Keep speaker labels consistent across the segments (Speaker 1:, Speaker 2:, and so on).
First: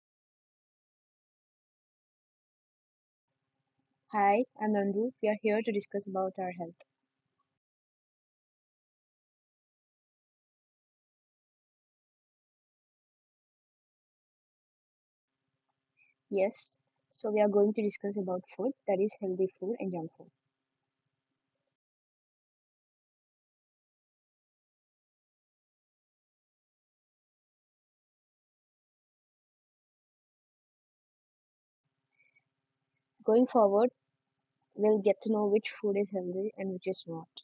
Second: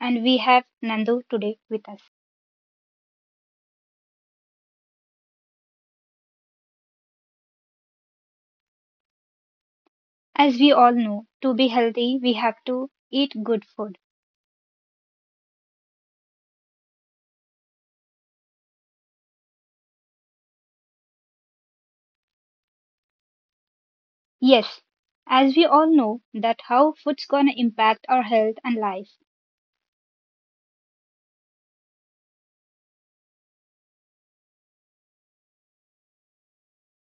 Speaker 1: and we have Nandu today with us.
Speaker 2: Hi, I'm Nandu. We are here to discuss about our health.
Speaker 1: As we all know, to be healthy, we have to eat good food.
Speaker 2: Yes, so we are going to discuss about food, that is healthy food and junk food.
Speaker 1: Yes, as we all know that how food's gonna impact our health and life.
Speaker 2: Going forward, we'll get to know which food is healthy and which is not.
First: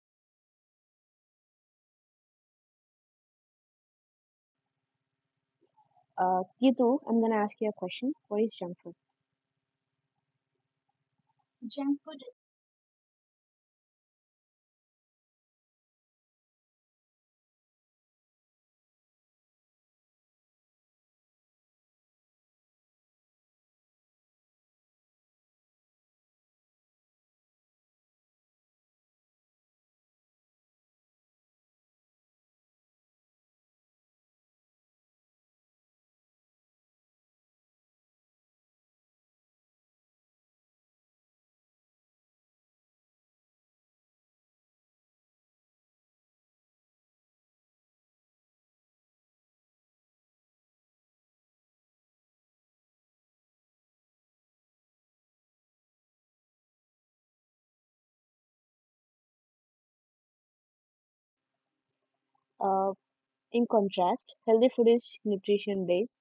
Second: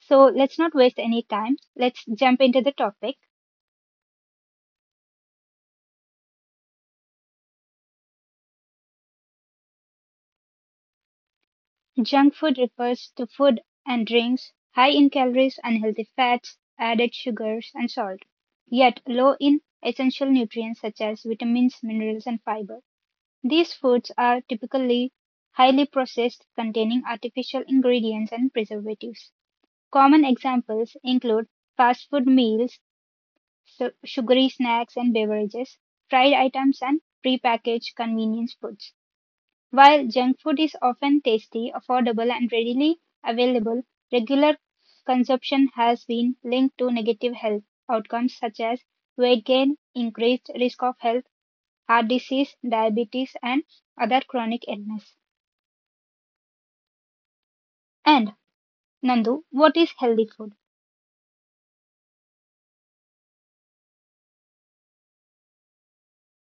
Speaker 1: So let's not waste any time. Let's jump into the topic.
Speaker 2: Gitu, I'm gonna ask you a question. What is junk food? Junk
Speaker 1: Junk food refers to food and drinks high in calories, unhealthy fats, added sugars, and salt, yet low in essential nutrients such as vitamins, minerals, and fiber. These foods are typically highly processed, containing artificial ingredients and preservatives. Common examples include fast food meals, sugary snacks and beverages, fried items, and prepackaged convenience foods. While junk food is often tasty, affordable, and readily available, regular consumption has been linked to negative health outcomes such as weight gain, increased risk of health heart disease, diabetes, and other chronic illness. And Nandu, what is healthy food?
Speaker 2: food. In contrast, healthy food is nutrition based,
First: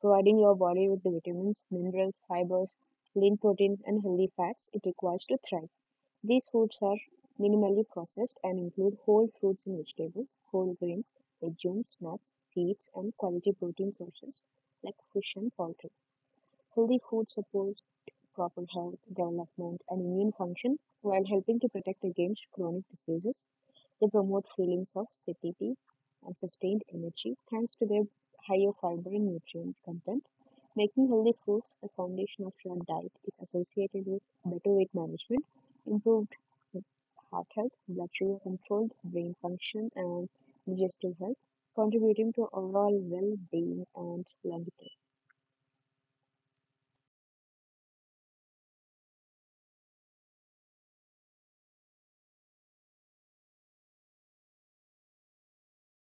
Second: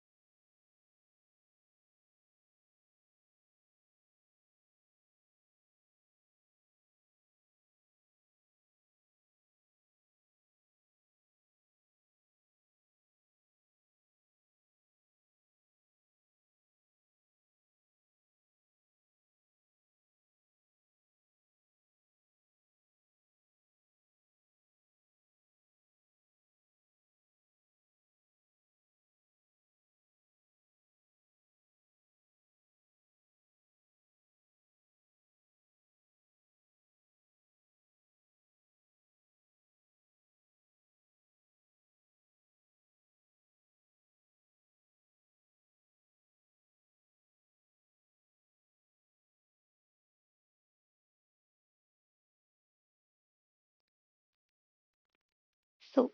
Speaker 2: providing your body with the vitamins, minerals, fibers, lean protein, and healthy fats it requires to thrive. These foods are minimally processed and include whole fruits and vegetables, whole grains, legumes, nuts, seeds, and quality protein sources like fish and poultry. Healthy food supports proper health, development, and immune function while helping to protect against chronic diseases. They promote feelings of satiety and sustained energy thanks to their higher fiber and nutrient content. Making healthy foods the foundation of your diet is associated with better weight management, improved heart health, blood sugar control, brain function, and digestive health, contributing to overall well being and longevity.
Speaker 1: So,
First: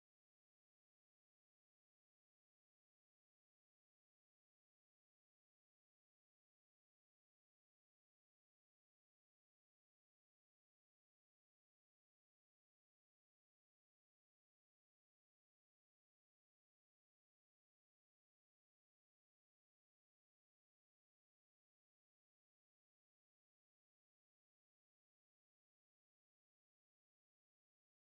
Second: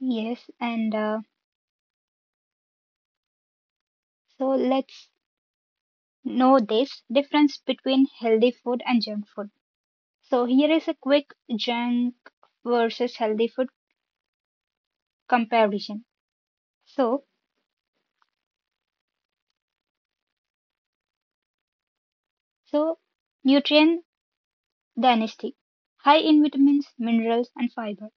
Speaker 1: yes, and so let's know this difference between healthy food and junk food. So, here is a quick junk versus healthy food comparison. So, so, nutrient density, high in vitamins, minerals, and fiber,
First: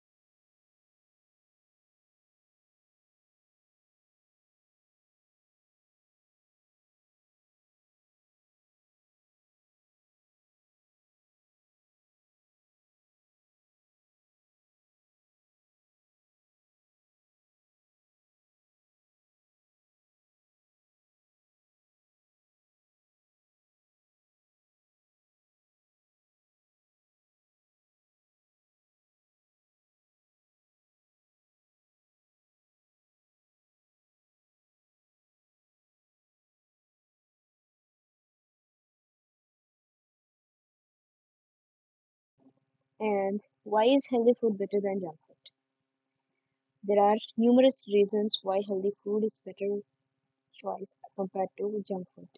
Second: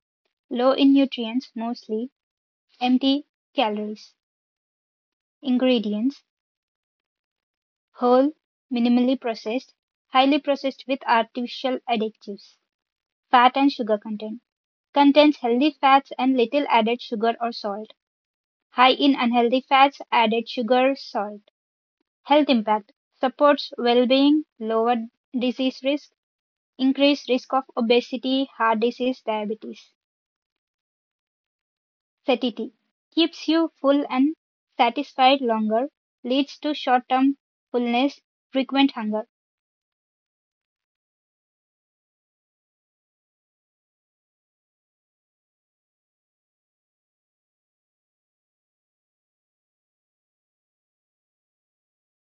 Speaker 1: low in nutrients, mostly empty calories. Ingredients whole, minimally processed, highly processed with artificial additives. Fat and sugar content. Contains healthy fats and little added sugar or salt. High in unhealthy fats, added sugar, salt. Health impact. Supports well-being, lower disease risk, increased risk of obesity, heart disease, diabetes. Satiety. Keeps you full and satisfied longer, leads to short-term fullness, frequent hunger.
Speaker 2: And why is healthy food better than junk food? There are numerous reasons why healthy food is better choice compared to junk food.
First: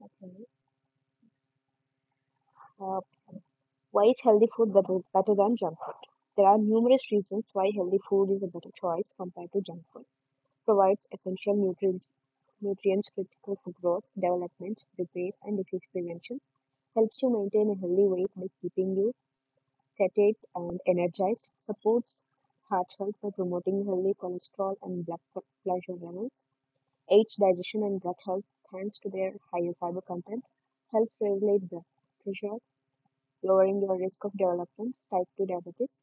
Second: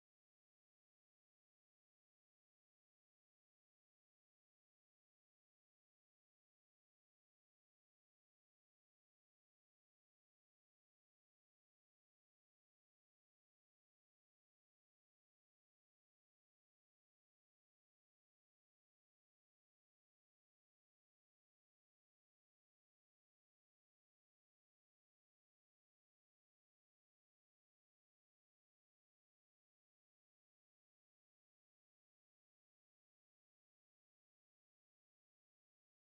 Speaker 2: Okay. Uh, why is healthy food better than junk food? There are numerous reasons why healthy food is a better choice compared to junk food. Provides essential nutrients critical for growth, development, repair, and disease prevention. Helps you maintain a healthy weight by keeping you sedate and energized, supports heart health by promoting healthy cholesterol and blood pressure levels, aids digestion and gut health thanks to their higher fiber content, helps regulate blood pressure, lowering your risk of development type 2 diabetes,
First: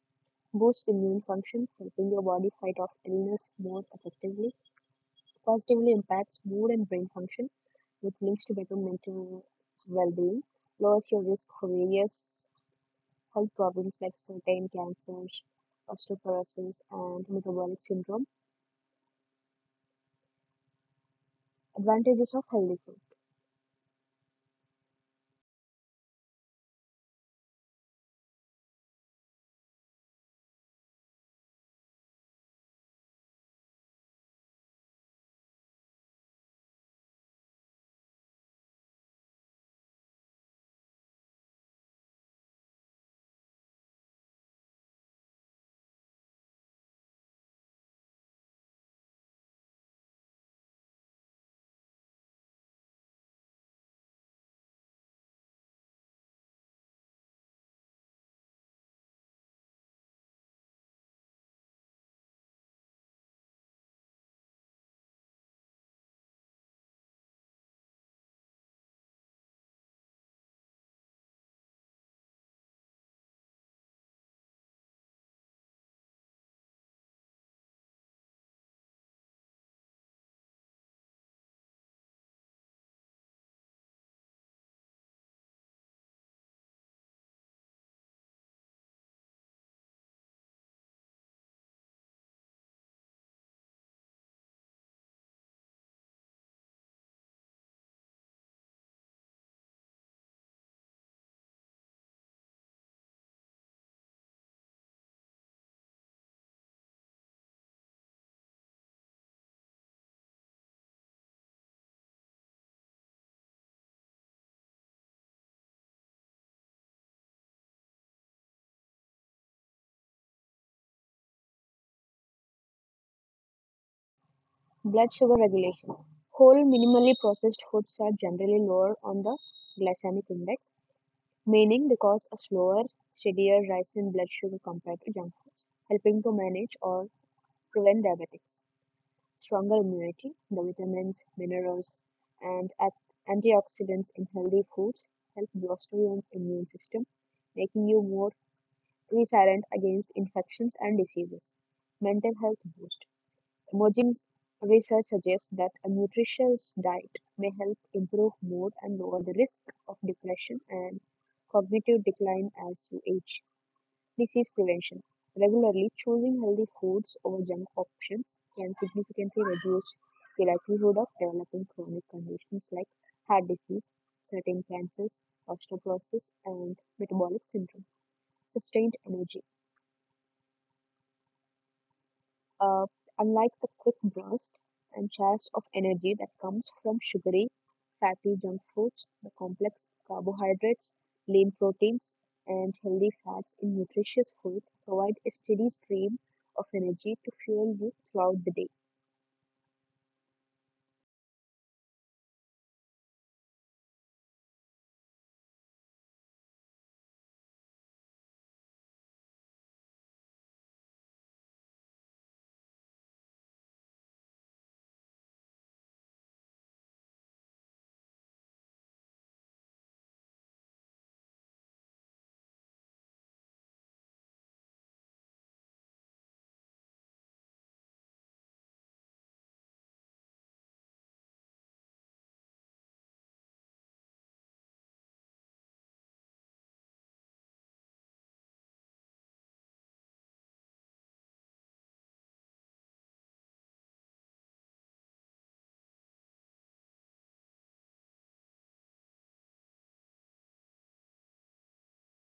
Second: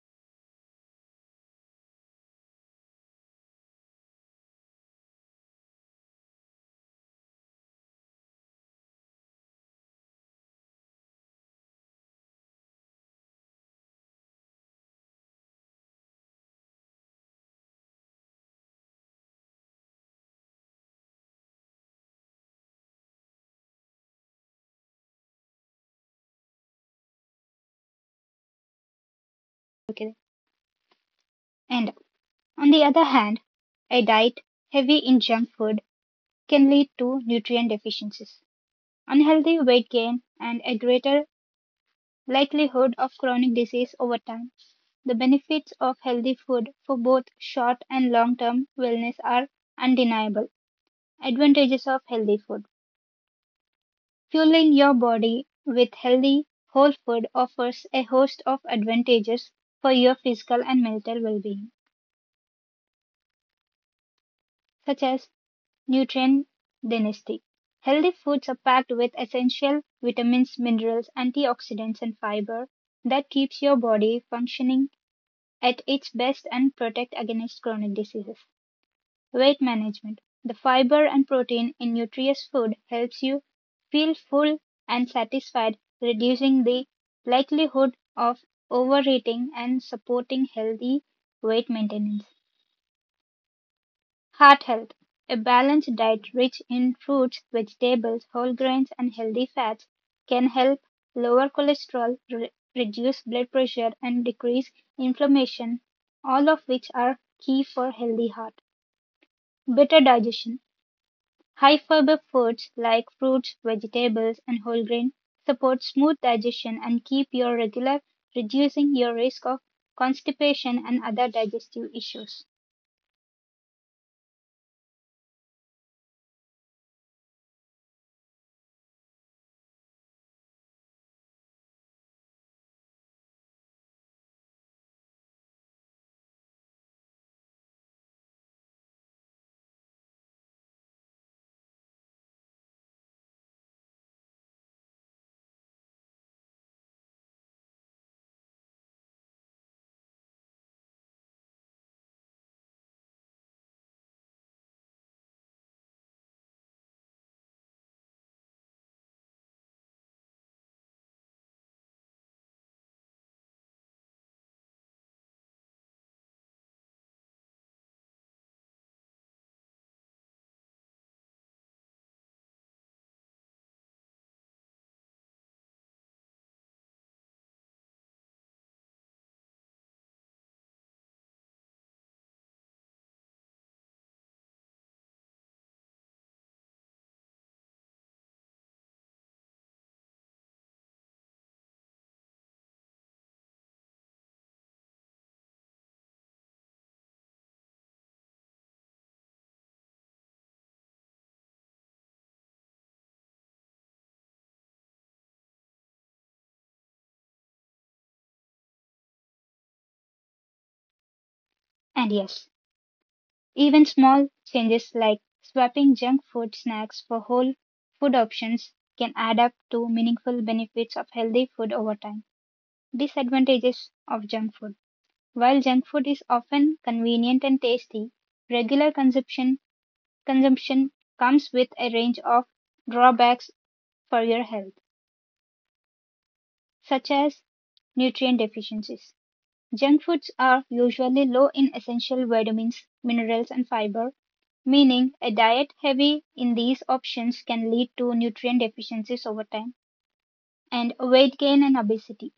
Speaker 2: boosts immune function, helping your body fight off illness more effectively, positively impacts mood and brain function, which links to better mental well-being, lowers your risk for various health problems like certain cancers, osteoporosis, and metabolic syndrome. Advantages of healthy food.
Speaker 1: Okay. End. On the other hand, a diet heavy in junk food can lead to nutrient deficiencies, unhealthy weight gain, and a greater likelihood of chronic disease over time. The benefits of healthy food for both short and long term wellness are undeniable. Advantages of healthy food. Fueling your body with healthy whole food offers a host of advantages for your physical and mental well being, such as nutrient density. Healthy foods are packed with essential vitamins, minerals, antioxidants, and fiber that keeps your body functioning at its best and protect against chronic diseases. Weight management. The fiber and protein in nutritious food helps you feel full and satisfied, reducing the likelihood of overeating and supporting healthy weight maintenance. Heart health: a balanced diet rich in fruits, vegetables, whole grains, and healthy fats can help lower cholesterol, reduce blood pressure, and decrease inflammation, all of which are key for healthy heart. Better digestion. High fiber foods like fruits, vegetables, and whole grain support smooth digestion and keep your regular, reducing your risk of constipation and other digestive issues.
Speaker 2: Blood sugar regulation. Whole minimally processed foods are generally lower on the glycemic index, meaning they cause a slower, steadier rise in blood sugar compared to junk foods, helping to manage or prevent diabetics. Stronger immunity. The vitamins, minerals, and antioxidants in healthy foods help bolster your immune system, making you more resilient against infections and diseases. Mental health boost. Emerging research suggests that a nutritious diet may help improve mood and lower the risk of depression and cognitive decline as you age. Disease prevention. Regularly choosing healthy foods over junk options can significantly reduce the likelihood of developing chronic conditions like heart disease, certain cancers, osteoporosis, and metabolic syndrome. Sustained energy uh, unlike the quick burst and chase of energy that comes from sugary, fatty junk foods, the complex carbohydrates, lean proteins, and healthy fats in nutritious food provide a steady stream of energy to fuel you throughout the day.
Speaker 1: And yes, even small changes like swapping junk food snacks for whole food options can add up to meaningful benefits of healthy food over time. Disadvantages of junk food. While junk food is often convenient and tasty, regular consumption comes with a range of drawbacks for your health, such as nutrient deficiencies. Junk foods are usually low in essential vitamins, minerals, and fiber, meaning a diet heavy in these options can lead to nutrient deficiencies over time and weight gain and obesity.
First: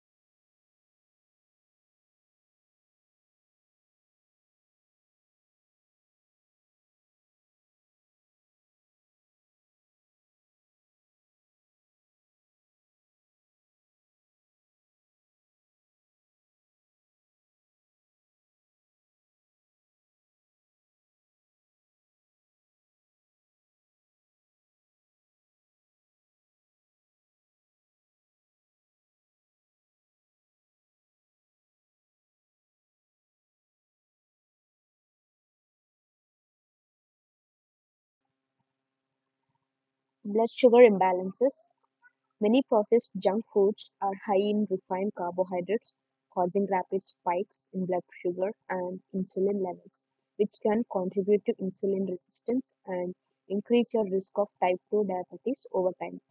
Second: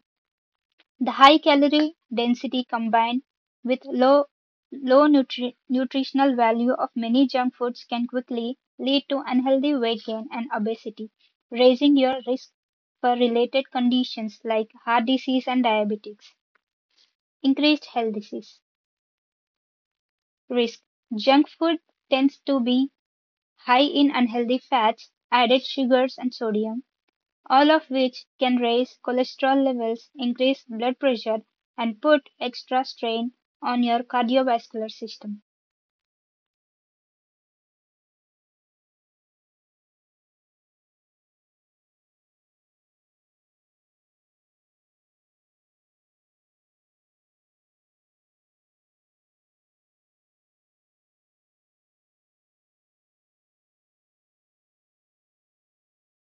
Speaker 1: The high calorie density combined with low nutritional value of many junk foods can quickly lead to unhealthy weight gain and obesity, raising your risk for related conditions like heart disease and diabetes, increased health disease. Risk: junk food tends to be high in unhealthy fats, added sugars and sodium, all of which can raise cholesterol levels, increase blood pressure, and put extra strain on your cardiovascular system.
Speaker 2: Blood sugar imbalances. Many processed junk foods are high in refined carbohydrates, causing rapid spikes in blood sugar and insulin levels, which can contribute to insulin resistance and increase your risk of type 2 diabetes over time,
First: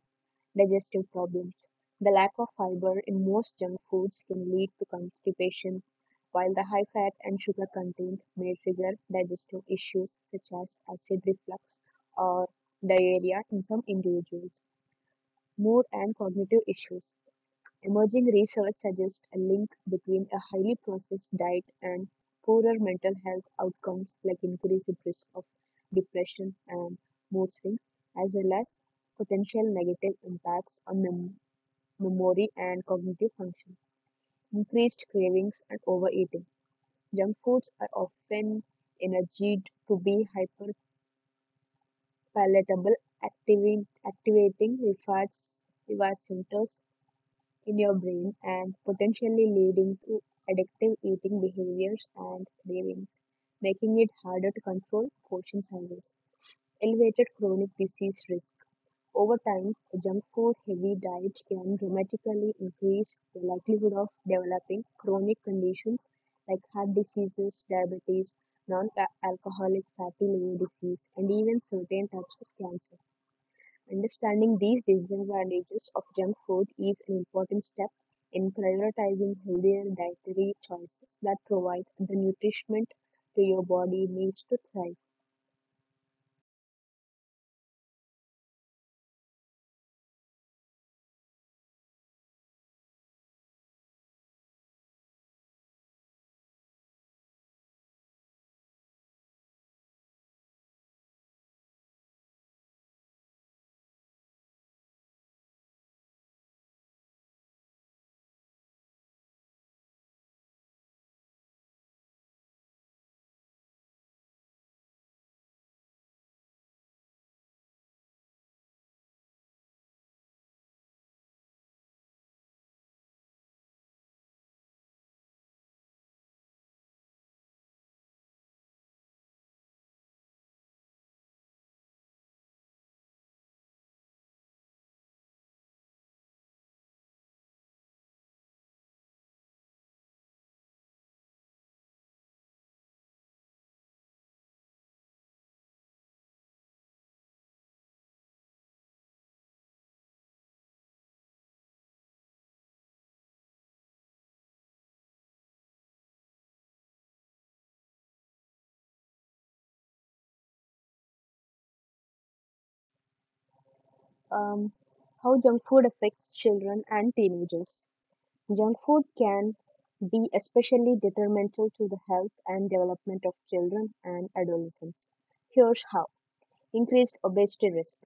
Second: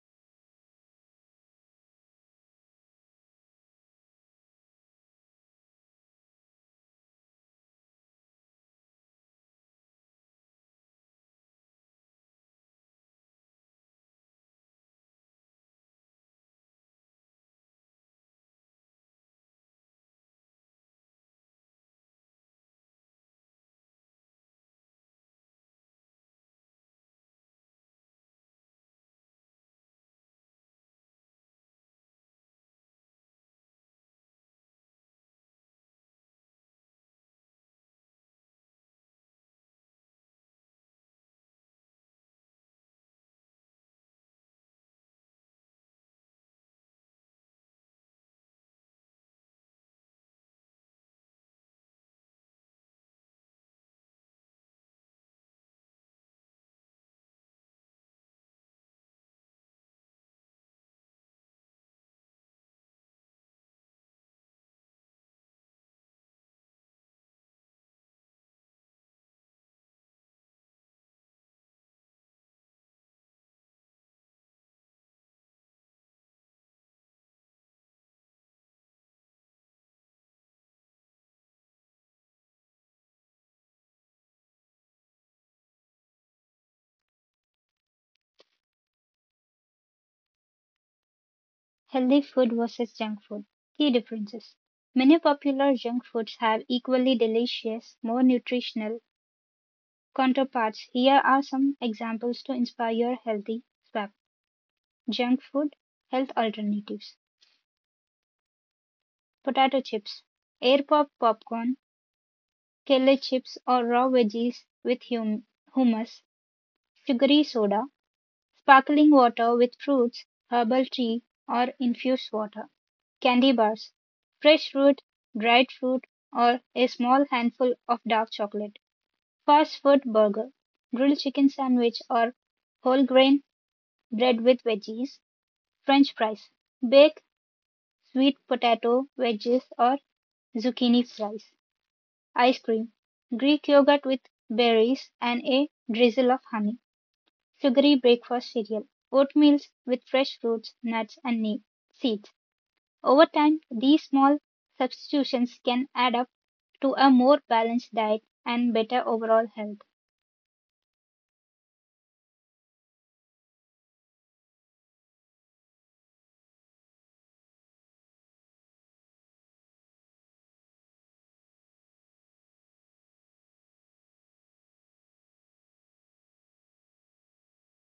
Speaker 2: digestive problems. The lack of fiber in most junk foods can lead to constipation, while the high fat and sugar content may trigger digestive issues such as acid reflux or diarrhea in some individuals mood, and cognitive issues. Emerging research suggests a link between a highly processed diet and poorer mental health outcomes, like increased risk of depression and mood swings, as well as potential negative impacts on memory and cognitive function, increased cravings, and overeating. Junk foods are often energized to be hyperpalatable, activating reward centers in your brain and potentially leading to addictive eating behaviors and cravings, making it harder to control portion sizes. Elevated chronic disease risk. Over time, a junk food heavy diet can dramatically increase the likelihood of developing chronic conditions like heart diseases, diabetes, non alcoholic fatty liver disease, and even certain types of cancer. Understanding these disadvantages of junk food is an important step in prioritizing healthier dietary choices that provide the nutrition to your body needs to thrive.
Speaker 1: Healthy food versus junk food. Key differences. Many popular junk foods have equally delicious, more nutritional counterparts. Here are some examples to inspire your healthy swap. Junk food, health alternatives. Potato chips, air pop popcorn, kale chips or raw veggies with hummus, sugary soda, sparkling water with fruits, herbal tea or infused water. Candy bars, fresh fruit, dried fruit or a small handful of dark chocolate. Fast food burger, grilled chicken sandwich or whole grain bread with veggies, french fries, baked sweet potato wedges or zucchini fries. Ice cream, Greek yogurt with berries and a drizzle of honey, sugary breakfast cereal, oatmeal with fresh fruits, nuts, and seeds. Over time, these small substitutions can add up to a more balanced diet and better overall health.
Speaker 2: Um, how junk food affects children and teenagers. Junk food can be especially detrimental to the health and development of children and adolescents. Here's how. Increased obesity risk.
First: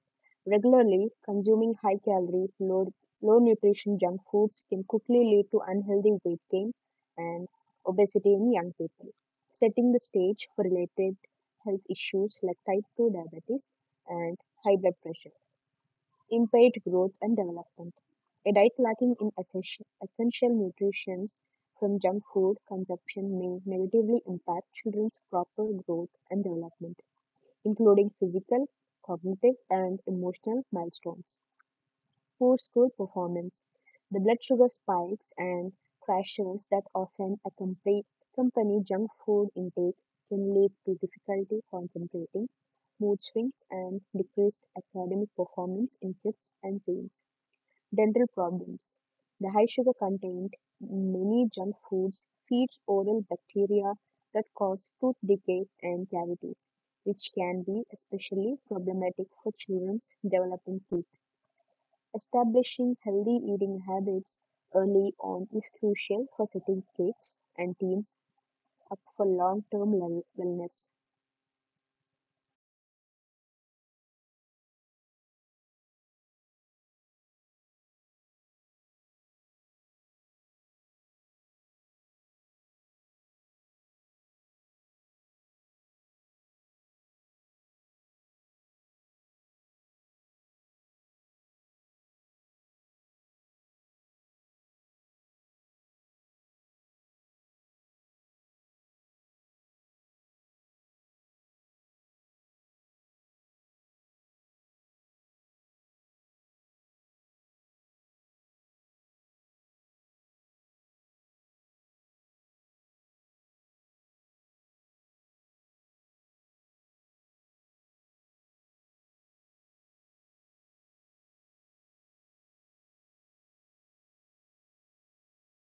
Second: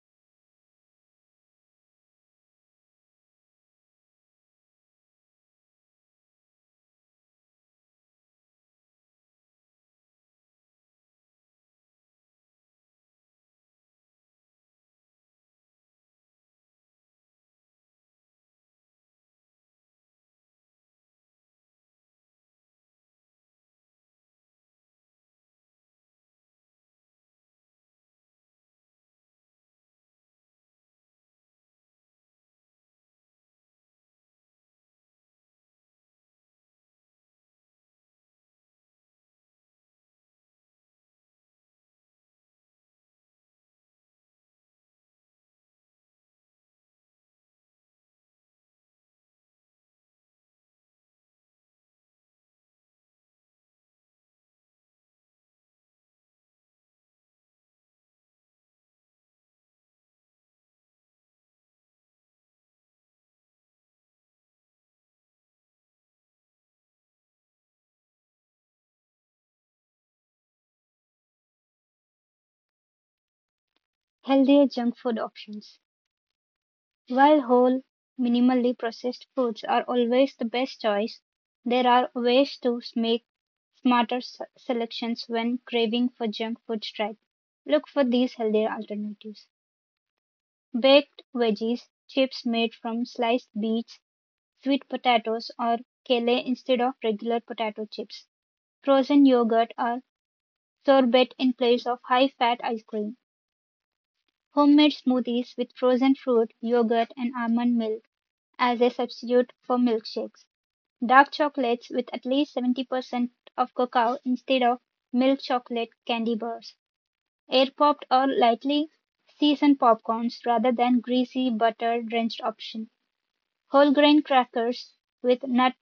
Speaker 2: Regularly consuming high calorie, low nutrition junk foods can quickly lead to unhealthy weight gain and obesity in young people, setting the stage for related health issues like type 2 diabetes and high blood pressure, impaired growth and development. A diet lacking in essential nutrients from junk food consumption may negatively impact children's proper growth and development including physical, cognitive, and emotional milestones. Poor school performance, the blood sugar spikes and crashes that often accompany junk food intake can lead to difficulty concentrating, mood swings, and decreased academic performance in kids and teens. Dental problems. The high sugar content in many junk foods feeds oral bacteria that cause tooth decay and cavities, which can be especially problematic for children's developing teeth. Establishing healthy eating habits early on is crucial for setting kids and teens up for long term wellness.
Speaker 1: Healthier junk food options. While whole, minimally processed foods are always the best choice, there are ways to make smarter selections when craving for junk food strike. Look for these healthier alternatives. Baked veggies, chips made from sliced beets, sweet potatoes or kale instead of regular potato chips. Frozen yogurt or sorbet in place of high fat ice cream. Homemade smoothies with frozen fruit, yogurt, and almond milk as a substitute for milkshakes. Dark chocolates with at least 70% of cocoa instead of milk chocolate candy bars. Air popped or lightly seasoned popcorns rather than greasy butter drenched option. Whole grain crackers with nut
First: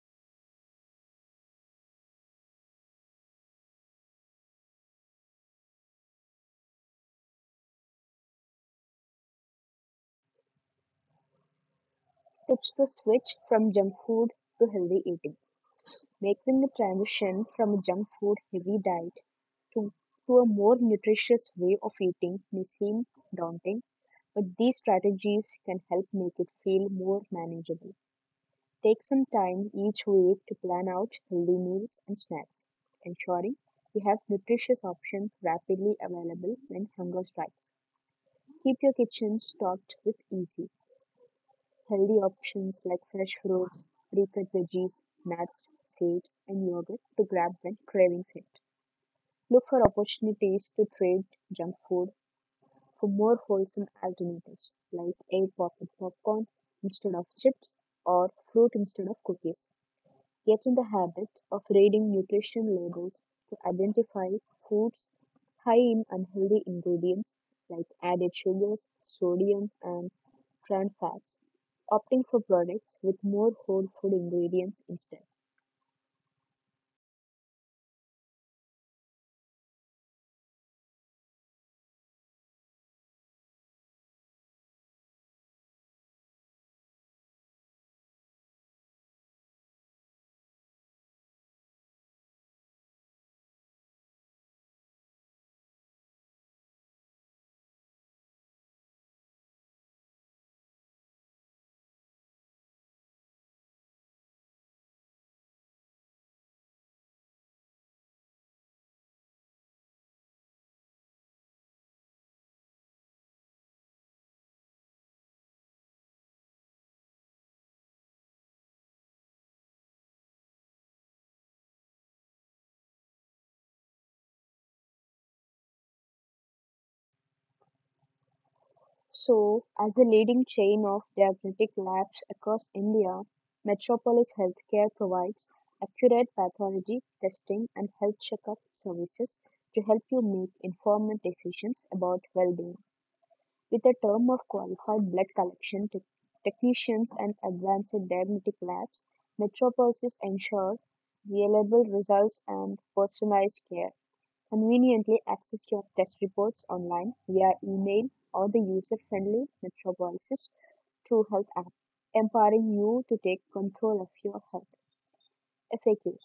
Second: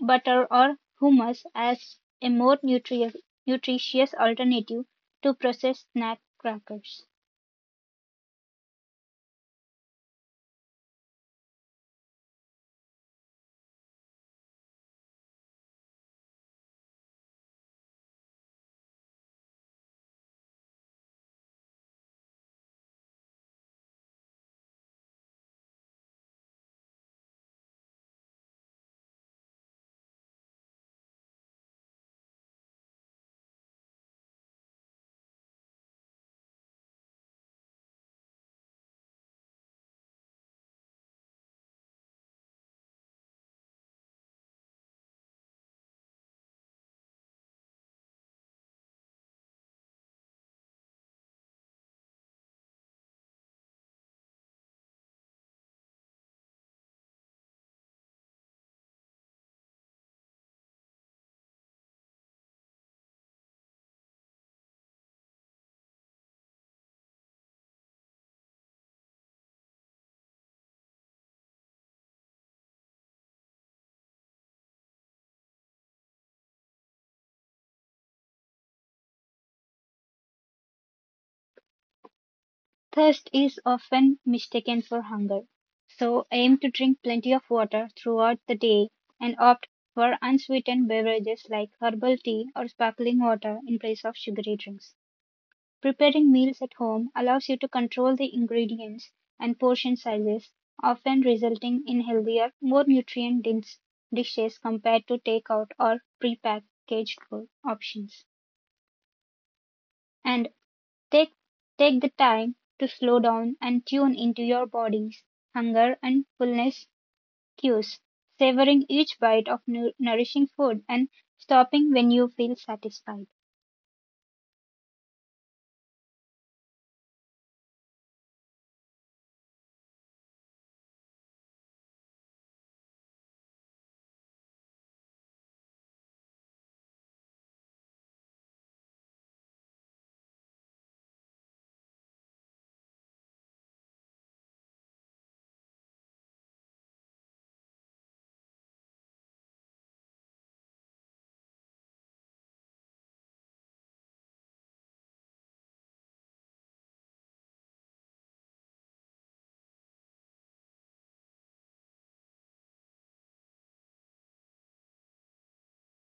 Speaker 1: butter or hummus as a more nutritious alternative to processed snack crackers.
Speaker 2: Tips to switch from junk food to healthy eating. Making the transition from a junk food heavy diet to, to a more nutritious way of eating may seem daunting, but these strategies can help make it feel more manageable. Take some time each week to plan out healthy meals and snacks, ensuring you have nutritious options rapidly available when hunger strikes. Keep your kitchen stocked with easy, healthy options like fresh fruits, pre-cut veggies, nuts, seeds, and yogurt to grab when cravings hit. Look for opportunities to trade junk food for more wholesome alternatives like air pocket popcorn instead of chips or fruit instead of cookies. Get in the habit of reading nutrition labels to identify foods high in unhealthy ingredients like added sugars, sodium, and trend fads, opting for products with more whole food ingredients instead.
Speaker 1: Thirst is often mistaken for hunger, so aim to drink plenty of water throughout the day and opt for unsweetened beverages like herbal tea or sparkling water in place of sugary drinks. Preparing meals at home allows you to control the ingredients and portion sizes, often resulting in healthier, more nutrient dense dishes compared to takeout or prepackaged food options. And Take take the time to slow down and tune into your body's hunger and fullness cues, savoring each bite of nourishing food and stopping when you feel satisfied.
Speaker 2: So, as a leading chain of diagnostic labs across India, Metropolis Healthcare provides accurate pathology testing and health checkup services to help you make informed decisions about well-being. With a term of qualified blood collection technicians and advanced diagnostic labs, Metropolis ensures reliable results and personalized care. Conveniently access your test reports online via email or the user-friendly Metro True Health app, empowering you to take control of your health. FAQs.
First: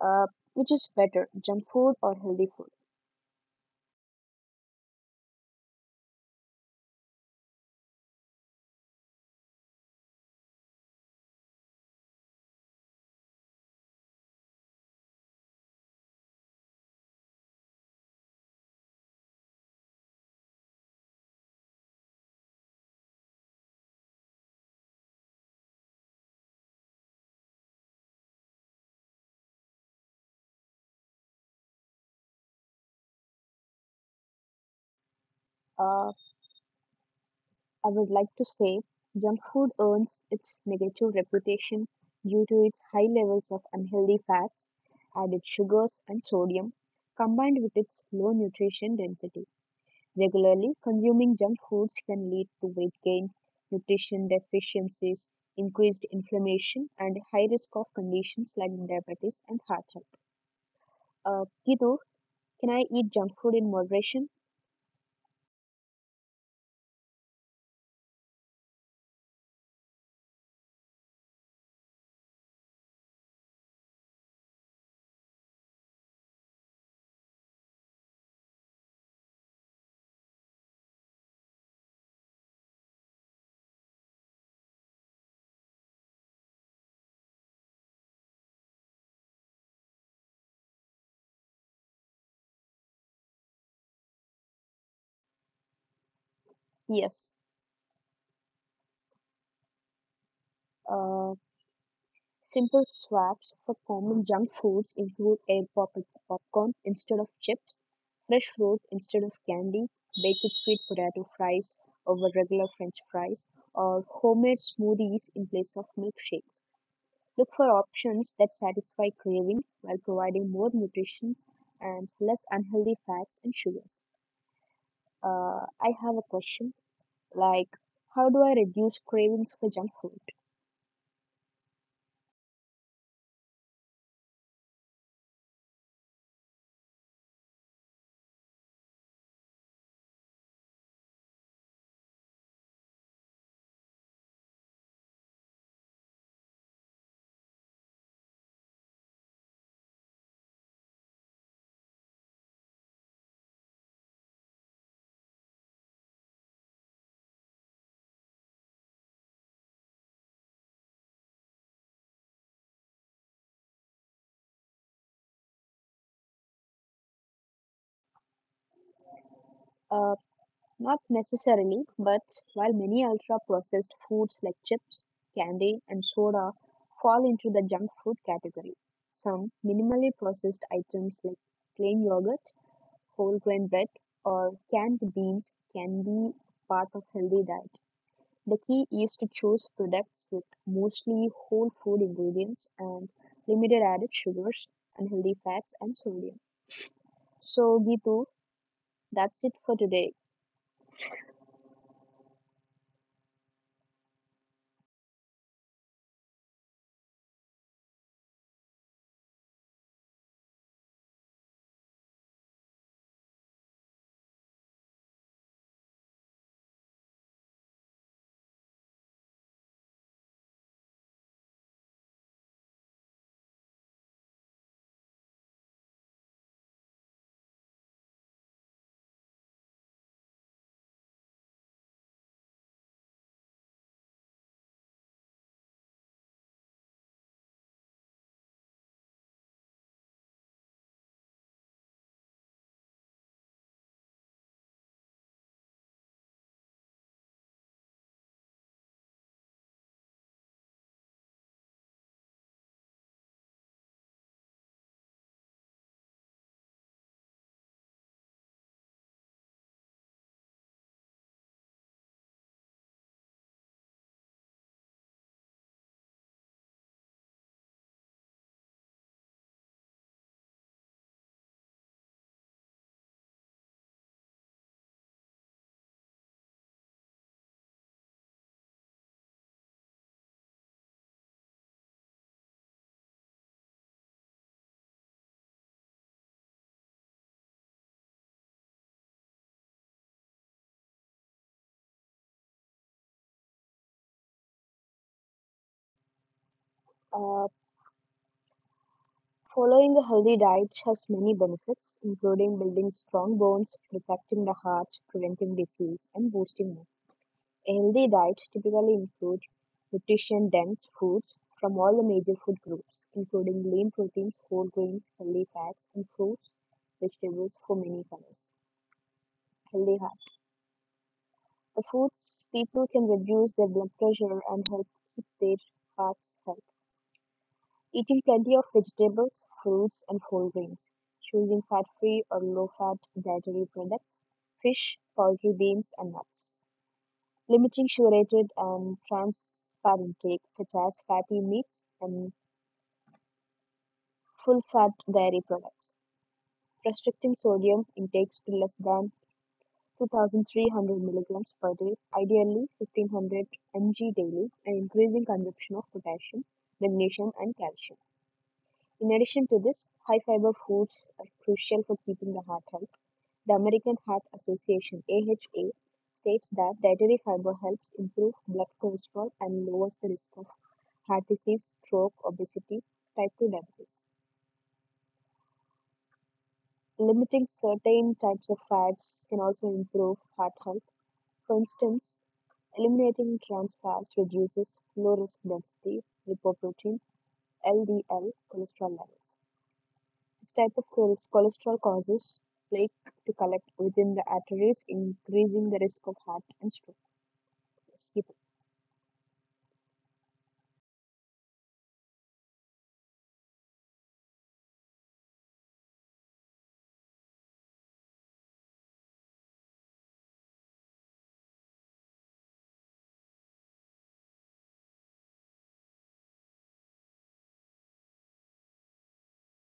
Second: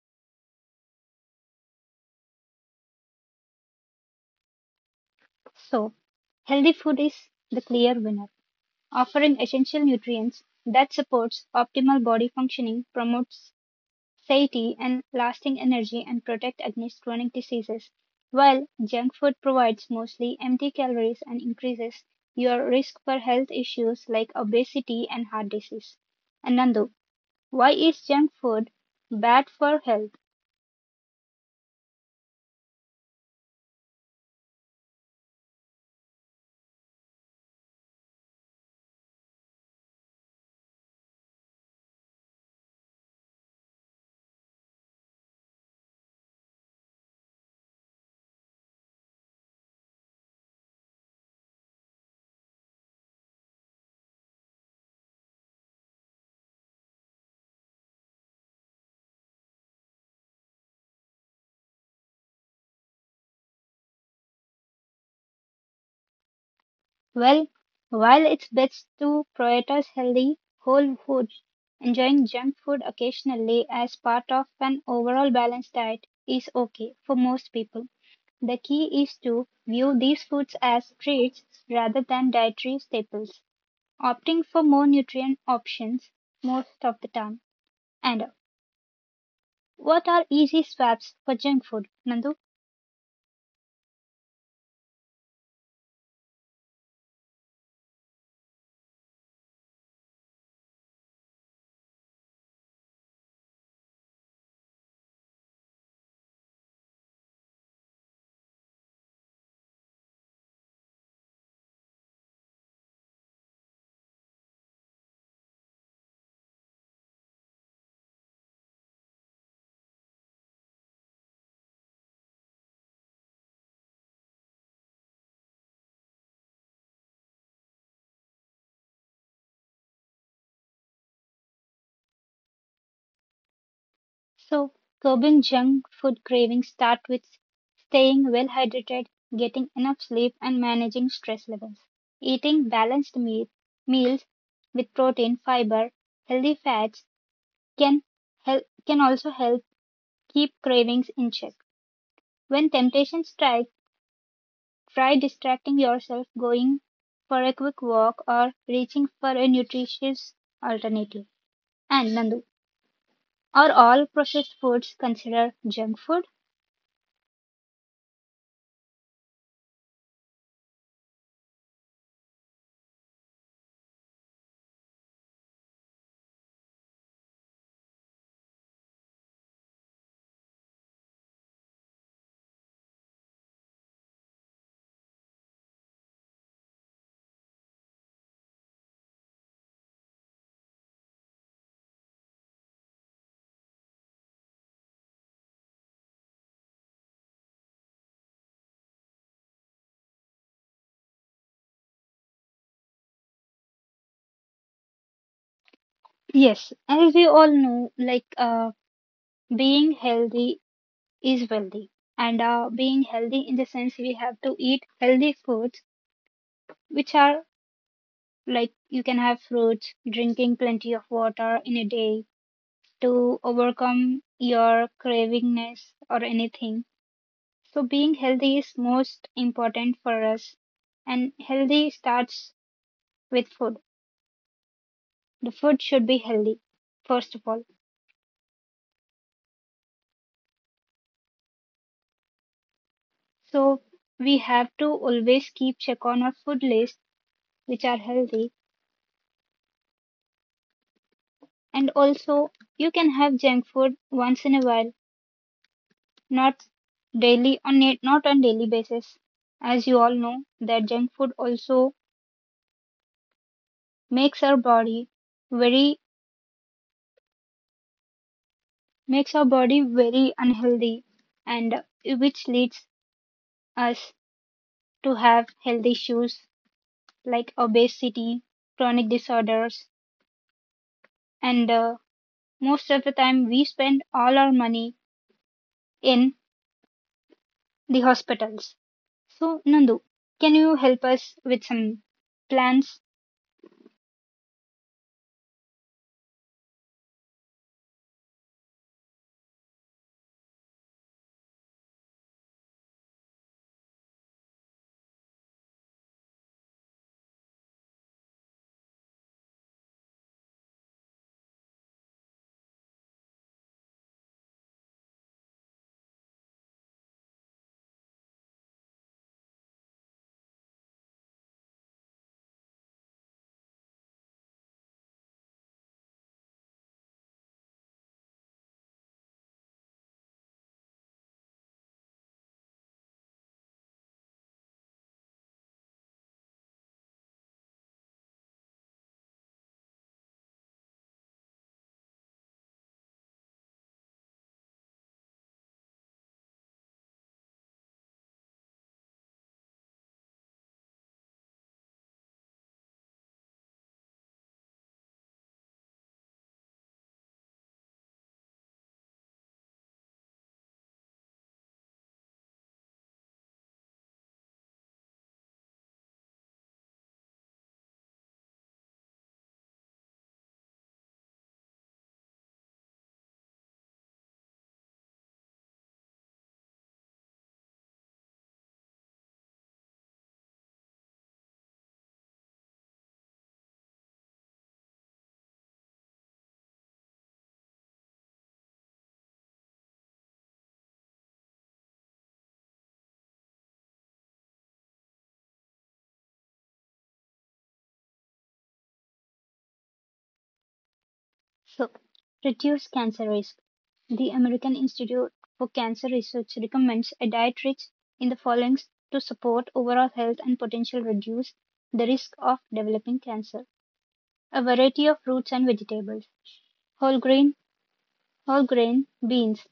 Speaker 2: Uh, which is better, junk food or healthy food?
Speaker 1: So, healthy food is the clear winner, offering essential nutrients that supports optimal body functioning, promotes satiety and lasting energy and protect against chronic diseases, while junk food provides mostly empty calories and increases your risk for health issues like obesity and heart disease. And Nandu, why is junk food bad for health?
Speaker 2: Uh, I would like to say junk food earns its negative reputation due to its high levels of unhealthy fats, added sugars, and sodium, combined with its low nutrition density. Regularly, consuming junk foods can lead to weight gain, nutrition deficiencies, increased inflammation, and high risk of conditions like diabetes and heart health. Kitu, can I eat junk food in moderation?
Speaker 1: Well, while it's best to prioritize healthy whole foods, enjoying junk food occasionally as part of an overall balanced diet is okay for most people. The key is to view these foods as treats rather than dietary staples, opting for more nutrient options most of the time. And what are easy swaps for junk food, Nandu?
Speaker 2: Yes. Uh, Simple swaps for common junk foods include popcorn instead of chips, fresh fruit instead of candy, baked sweet potato fries over regular french fries, or homemade smoothies in place of milkshakes. Look for options that satisfy cravings while providing more nutrition and less unhealthy fats and sugars. I have a question like, how do I reduce cravings for junk food?
Speaker 1: So, curbing junk food cravings start with staying well hydrated, getting enough sleep, and managing stress levels. Eating balanced meals with protein, fiber, healthy fats can help, can also help keep cravings in check. When temptations strike, try distracting yourself, going for a quick walk, or reaching for a nutritious alternative. And Nandu, are all processed foods considered junk food?
Speaker 2: Uh, Not necessarily, but while many ultra processed foods like chips, candy, and soda fall into the junk food category, some minimally processed items like plain yogurt, whole grain bread, or canned beans can be part of healthy diet. The key is to choose products with mostly whole food ingredients and limited added sugars, unhealthy fats, and sodium. So, Gitu, that's it for today.
Speaker 1: Yes, as we all know, like being healthy is wealthy, and being healthy in the sense we have to eat healthy foods, which are like you can have fruits, drinking plenty of water in a day to overcome your cravingness or anything. So being healthy is most important for us, and healthy starts with food. The food should be healthy, first of all. So we have to always keep check on our food list which are healthy. And also, you can have junk food once in a while, not not on daily basis. As you all know, that junk food also makes our body very makes our body very unhealthy, and which leads us to have health issues like obesity, chronic disorders, and most of the time we spend all our money in the hospitals. So, Nandu, can you help us with some plans
Speaker 2: Uh, Following a healthy diet has many benefits, including building strong bones, protecting the heart, preventing disease, and boosting mood. A healthy diet typically includes nutrition dense foods from all the major food groups, including lean proteins, whole grains, healthy fats, and fruits, vegetables for many colors. Healthy heart. The foods people can reduce their blood pressure and help keep their hearts healthy. Eating plenty of vegetables, fruits, and whole grains. Choosing fat free or low fat dietary products. Fish, poultry, beans, and nuts. Limiting saturated and trans fat intake, such as fatty meats and full fat dairy products. Restricting sodium intakes to less than 2,300 milligrams per day, ideally 1,500 mg daily, and increasing consumption of potassium, magnesium, and calcium. In addition to this, high fiber foods are crucial for keeping the heart healthy. The American Heart Association AHA states that dietary fiber helps improve blood cholesterol and lowers the risk of heart disease, stroke, obesity, type 2 diabetes. Limiting certain types of fats can also improve heart health. For instance, eliminating trans fats reduces low-risk density lipoprotein LDL cholesterol levels. This type of cholesterol causes plaque to collect within the arteries, increasing the risk of heart and stroke. Yes.
Speaker 1: to reduce cancer risk? The American Institute for Cancer Research recommends a diet rich in the following to support overall health and potentially reduce the risk of developing cancer. A variety of fruits and vegetables, whole grain, whole grain, beans.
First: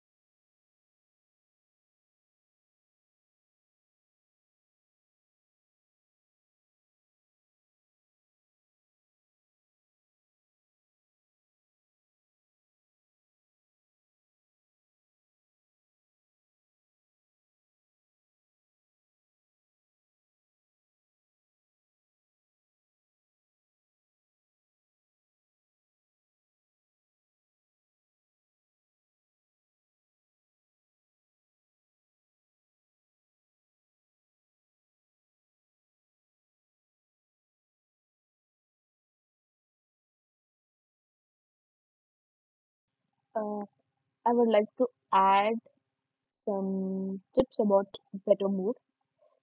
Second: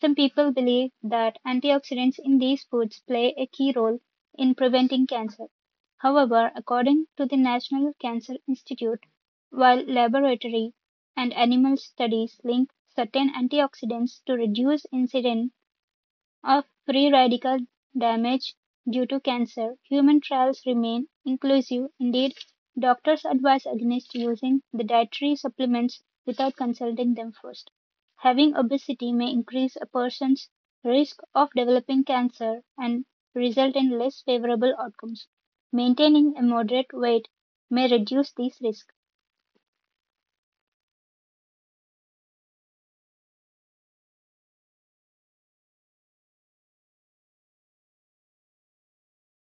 Speaker 1: Some people believe that antioxidants in these foods play a key role in preventing cancer. However, according to the National Cancer Institute, while laboratory and animal studies link certain antioxidants to reduce incidence of free radical damage due to cancer. Human trials remain inclusive. Indeed, doctors advise against using the dietary supplements without consulting them first. Having obesity may increase a person's risk of developing cancer and result in less favorable outcomes. Maintaining a moderate weight may reduce these risks.
Speaker 2: Uh, I would like to add some tips about better mood.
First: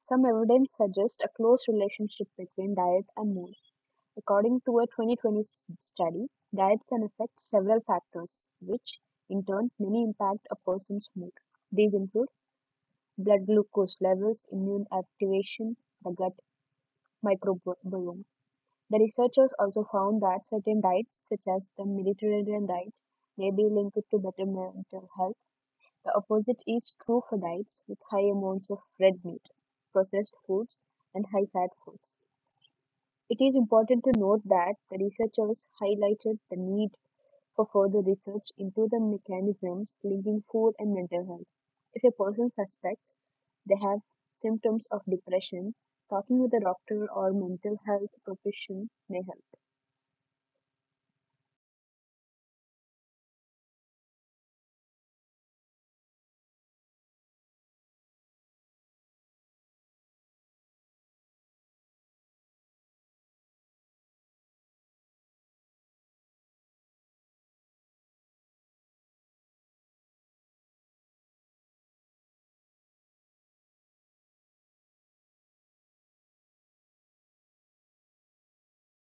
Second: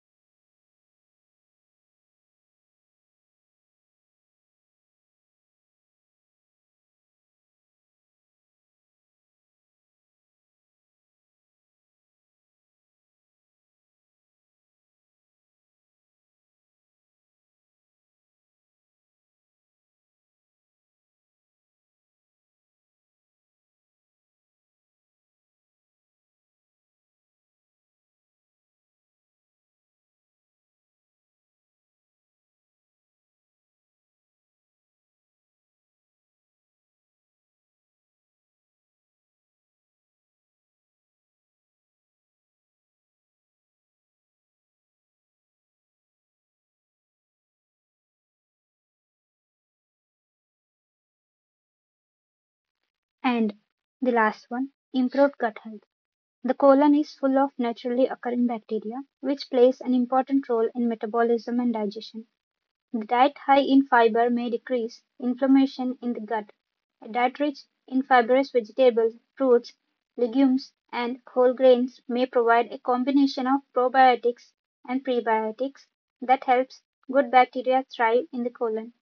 Speaker 2: Some evidence suggests a close relationship between diet and mood. According to a 2020 study, diet can affect several factors, which in turn may impact a person's mood. These include blood glucose levels, immune activation, the gut microbiome. The researchers also found that certain diets, such as the Mediterranean diet, may be linked to better mental health. The opposite is true for diets with high amounts of red meat, processed foods, and high fat foods. It is important to note that the researchers highlighted the need for further research into the mechanisms linking food and mental health. If a person suspects they have symptoms of depression, talking with a doctor or mental health profession may help.
Speaker 1: And the last one, improved gut health. The colon is full of naturally occurring bacteria, which plays an important role in metabolism and digestion. A diet high in fiber may decrease inflammation in the gut. A diet rich in fibrous vegetables, fruits, legumes, and whole grains may provide a combination of probiotics and prebiotics that helps good bacteria thrive in the colon.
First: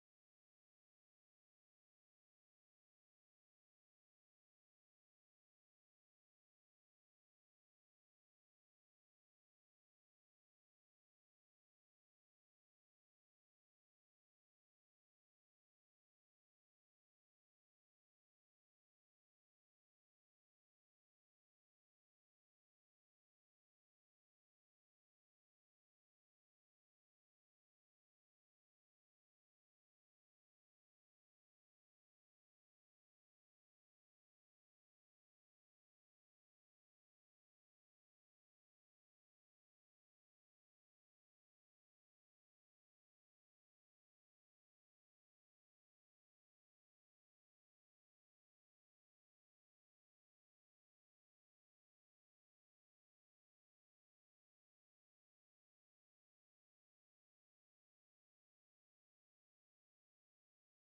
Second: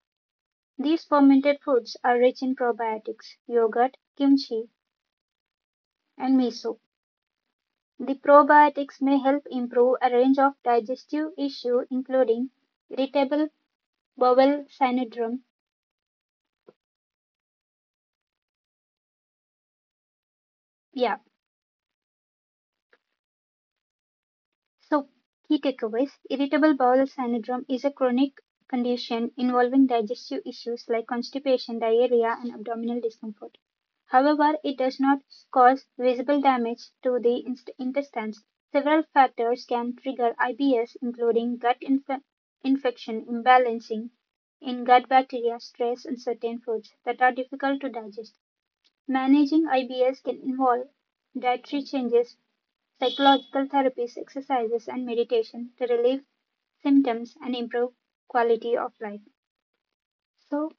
Speaker 1: These fermented foods are rich in probiotics. Yogurt, kimchi, and miso. The probiotics may help improve a range of digestive issues including irritable bowel syndrome. Yeah. So, key takeaways irritable bowel syndrome is a chronic condition involving digestive issues like constipation, diarrhea, and abdominal discomfort. However, it does not cause visible damage to the intestines. Several factors can trigger IBS, including gut infection, imbalancing in gut bacteria, stress, and certain foods that are difficult to digest. Managing IBS can involve dietary changes, psychological therapies, exercises, and meditation to relieve symptoms and improve quality of life. So,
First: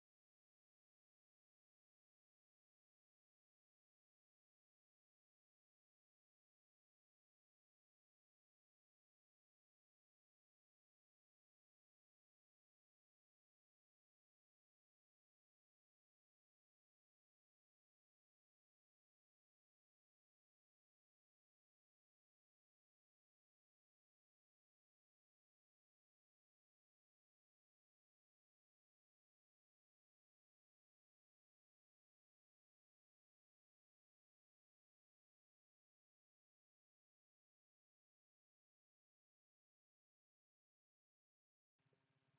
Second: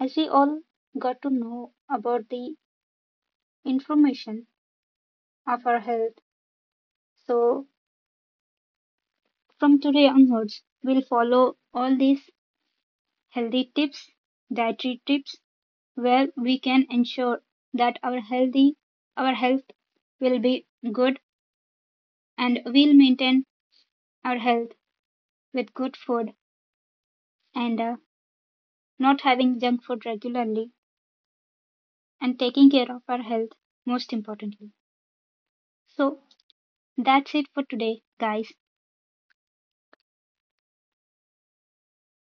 Speaker 1: as we all got to know about the information of our health, so from today onwards, we'll follow all these healthy tips, dietary tips, where we can ensure that our healthy, our health will be good and we'll maintain our health with good food and not having junk food regularly and taking care of our health most importantly. So that's it for today, guys.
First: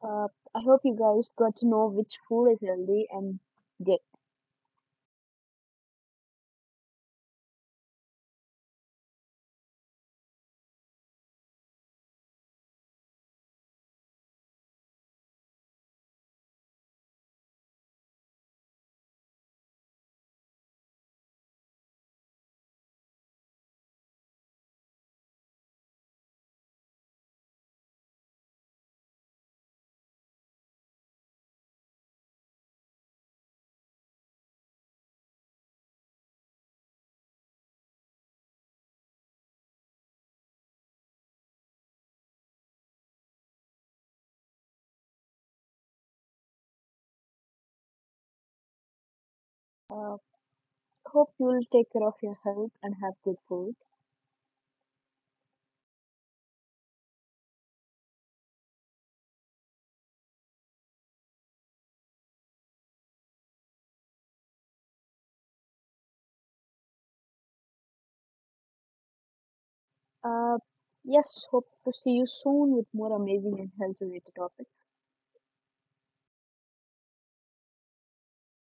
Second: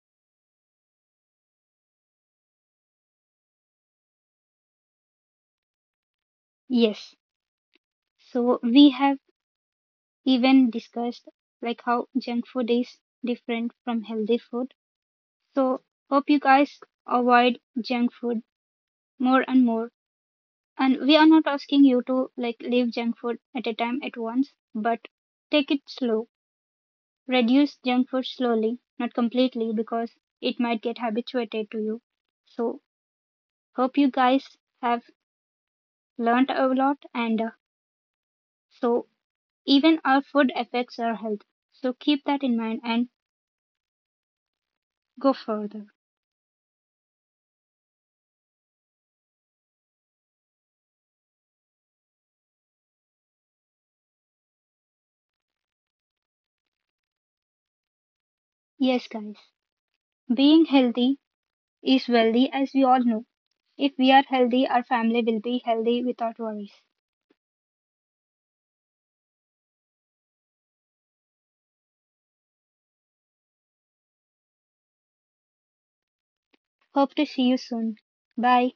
Speaker 2: Uh, I hope you guys got to know which food is healthy and get.
Speaker 1: Yes. So we have even discussed like how junk food is different from healthy food. So hope you guys avoid junk food more and more. And we are not asking you to like leave junk food at a time at once, but take it slow. Reduce junk food slowly, not completely because it might get habituated to you. So hope you guys have learned a lot and so even our food affects our health, so keep that in mind and go further.
Speaker 2: Uh, Hope you'll take care of your health and have good food.
Speaker 1: Yes guys, being healthy is wealthy, as we all know, if we are healthy our family will be healthy without worries.
Speaker 2: Uh, yes, hope to see you soon with more amazing and health related topics.
Speaker 1: Hope to see you soon. Bye.